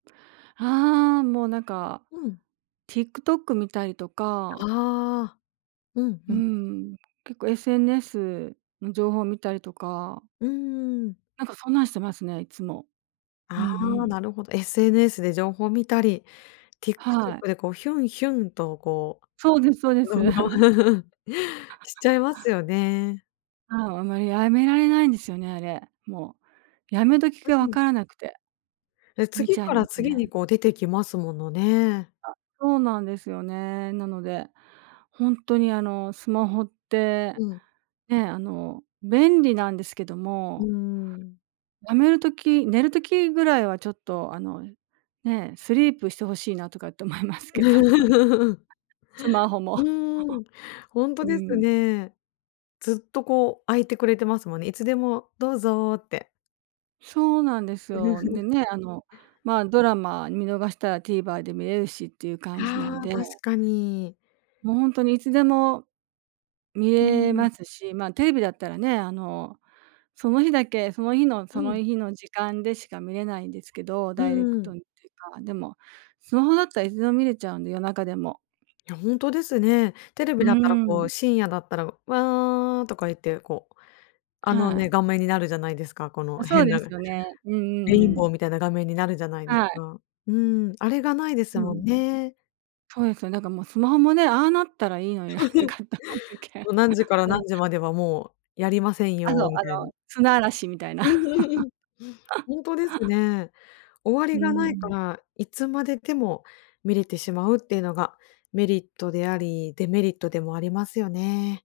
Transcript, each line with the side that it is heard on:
right: ああ、もうなんか
left: うん。
right: TikTok 見たりとか
left: ああ、うんう
right: う
left: ん。
right: ん、結構 SNS の情報を見たりとか
left: うんうんうん。
right: なんかそんなんしてますね、いつも。うん
left: あ
right: う
left: あ、
right: ん。
left: なるほど。SNS で情報を見たり、
right: はい。
left: TikTok でこうヒュンヒュンとこ
right: そうですそうで
left: う
right: す。
left: 動画を しちゃいますよね。
right: ああ、あんまり止められないんですよね、あれ、もう辞め時
left: う
right: が分
left: ん。
right: からなくて。
left: で、
right: 見
left: 次
right: ちゃい
left: か
right: ま
left: ら
right: す
left: 次に
right: ね。
left: こう出てきますものね。
right: あ、そうなんですよね。なのでほんとにあのスマホって
left: うん。
right: ね、あの便利なんですけど
left: うー
right: も
left: ん。
right: 辞める時、寝る時ぐらいはちょっとあの、ね、スリープして欲しいなとかって思いますけども。スマホも。
left: う ーん、ほんと
right: う
left: です
right: ん。
left: ね。ずっとこう開いてくれてますもんね。いつでもどうぞって。
right: そうなんですよ。でね、あの、まあ、ドラマ見逃したら TVer で見れるしっていう感じな
left: あ
right: ん
left: あ、
right: で。
left: 確かに。
right: もうほんとにいつでも見
left: うー
right: れ
left: ん。
right: ますし、まあテレビだったらね、あの、その日だけその日の
left: う
right: その
left: ん。
right: 日の時間でしか見れないんですけど、
left: う
right: ダイレ
left: ん
right: ク
left: うん。
right: トにっていうか。でもスマホだったらいつでも見れちゃうんで、夜中でも。
left: いやほんとですね。テレビ
right: う
left: だったらこう
right: ん。
left: 深夜だったら、「わあ」とか言ってこう、あの
right: は
left: ね、
right: い。
left: 画面になるじゃないですか、こ
right: あ、
left: の
right: そう
left: 変
right: で
left: な
right: すよ
left: レ
right: ね。うんう
left: イン
right: んう
left: ボー
right: ん。
left: みたいな画面になるじゃないです
right: はい。
left: か。うん、あれがないです
right: う
left: も
right: ん。
left: んね。
right: そうですよね。なんかもうスマホもね、ああなったらいいのになとかっ思うと きあ。
left: 何時から
right: うん。
left: 何時まではもうやりません
right: あの、あ
left: よみたいな。
right: の、砂嵐みたいな。
left: うんうんうん。ほんとです ね。終わ
right: う
left: りが
right: んう
left: ないか
right: ん。
left: ら、いつまででも見れてしまうっていうのがメリットであり、デメリットでもありますよね。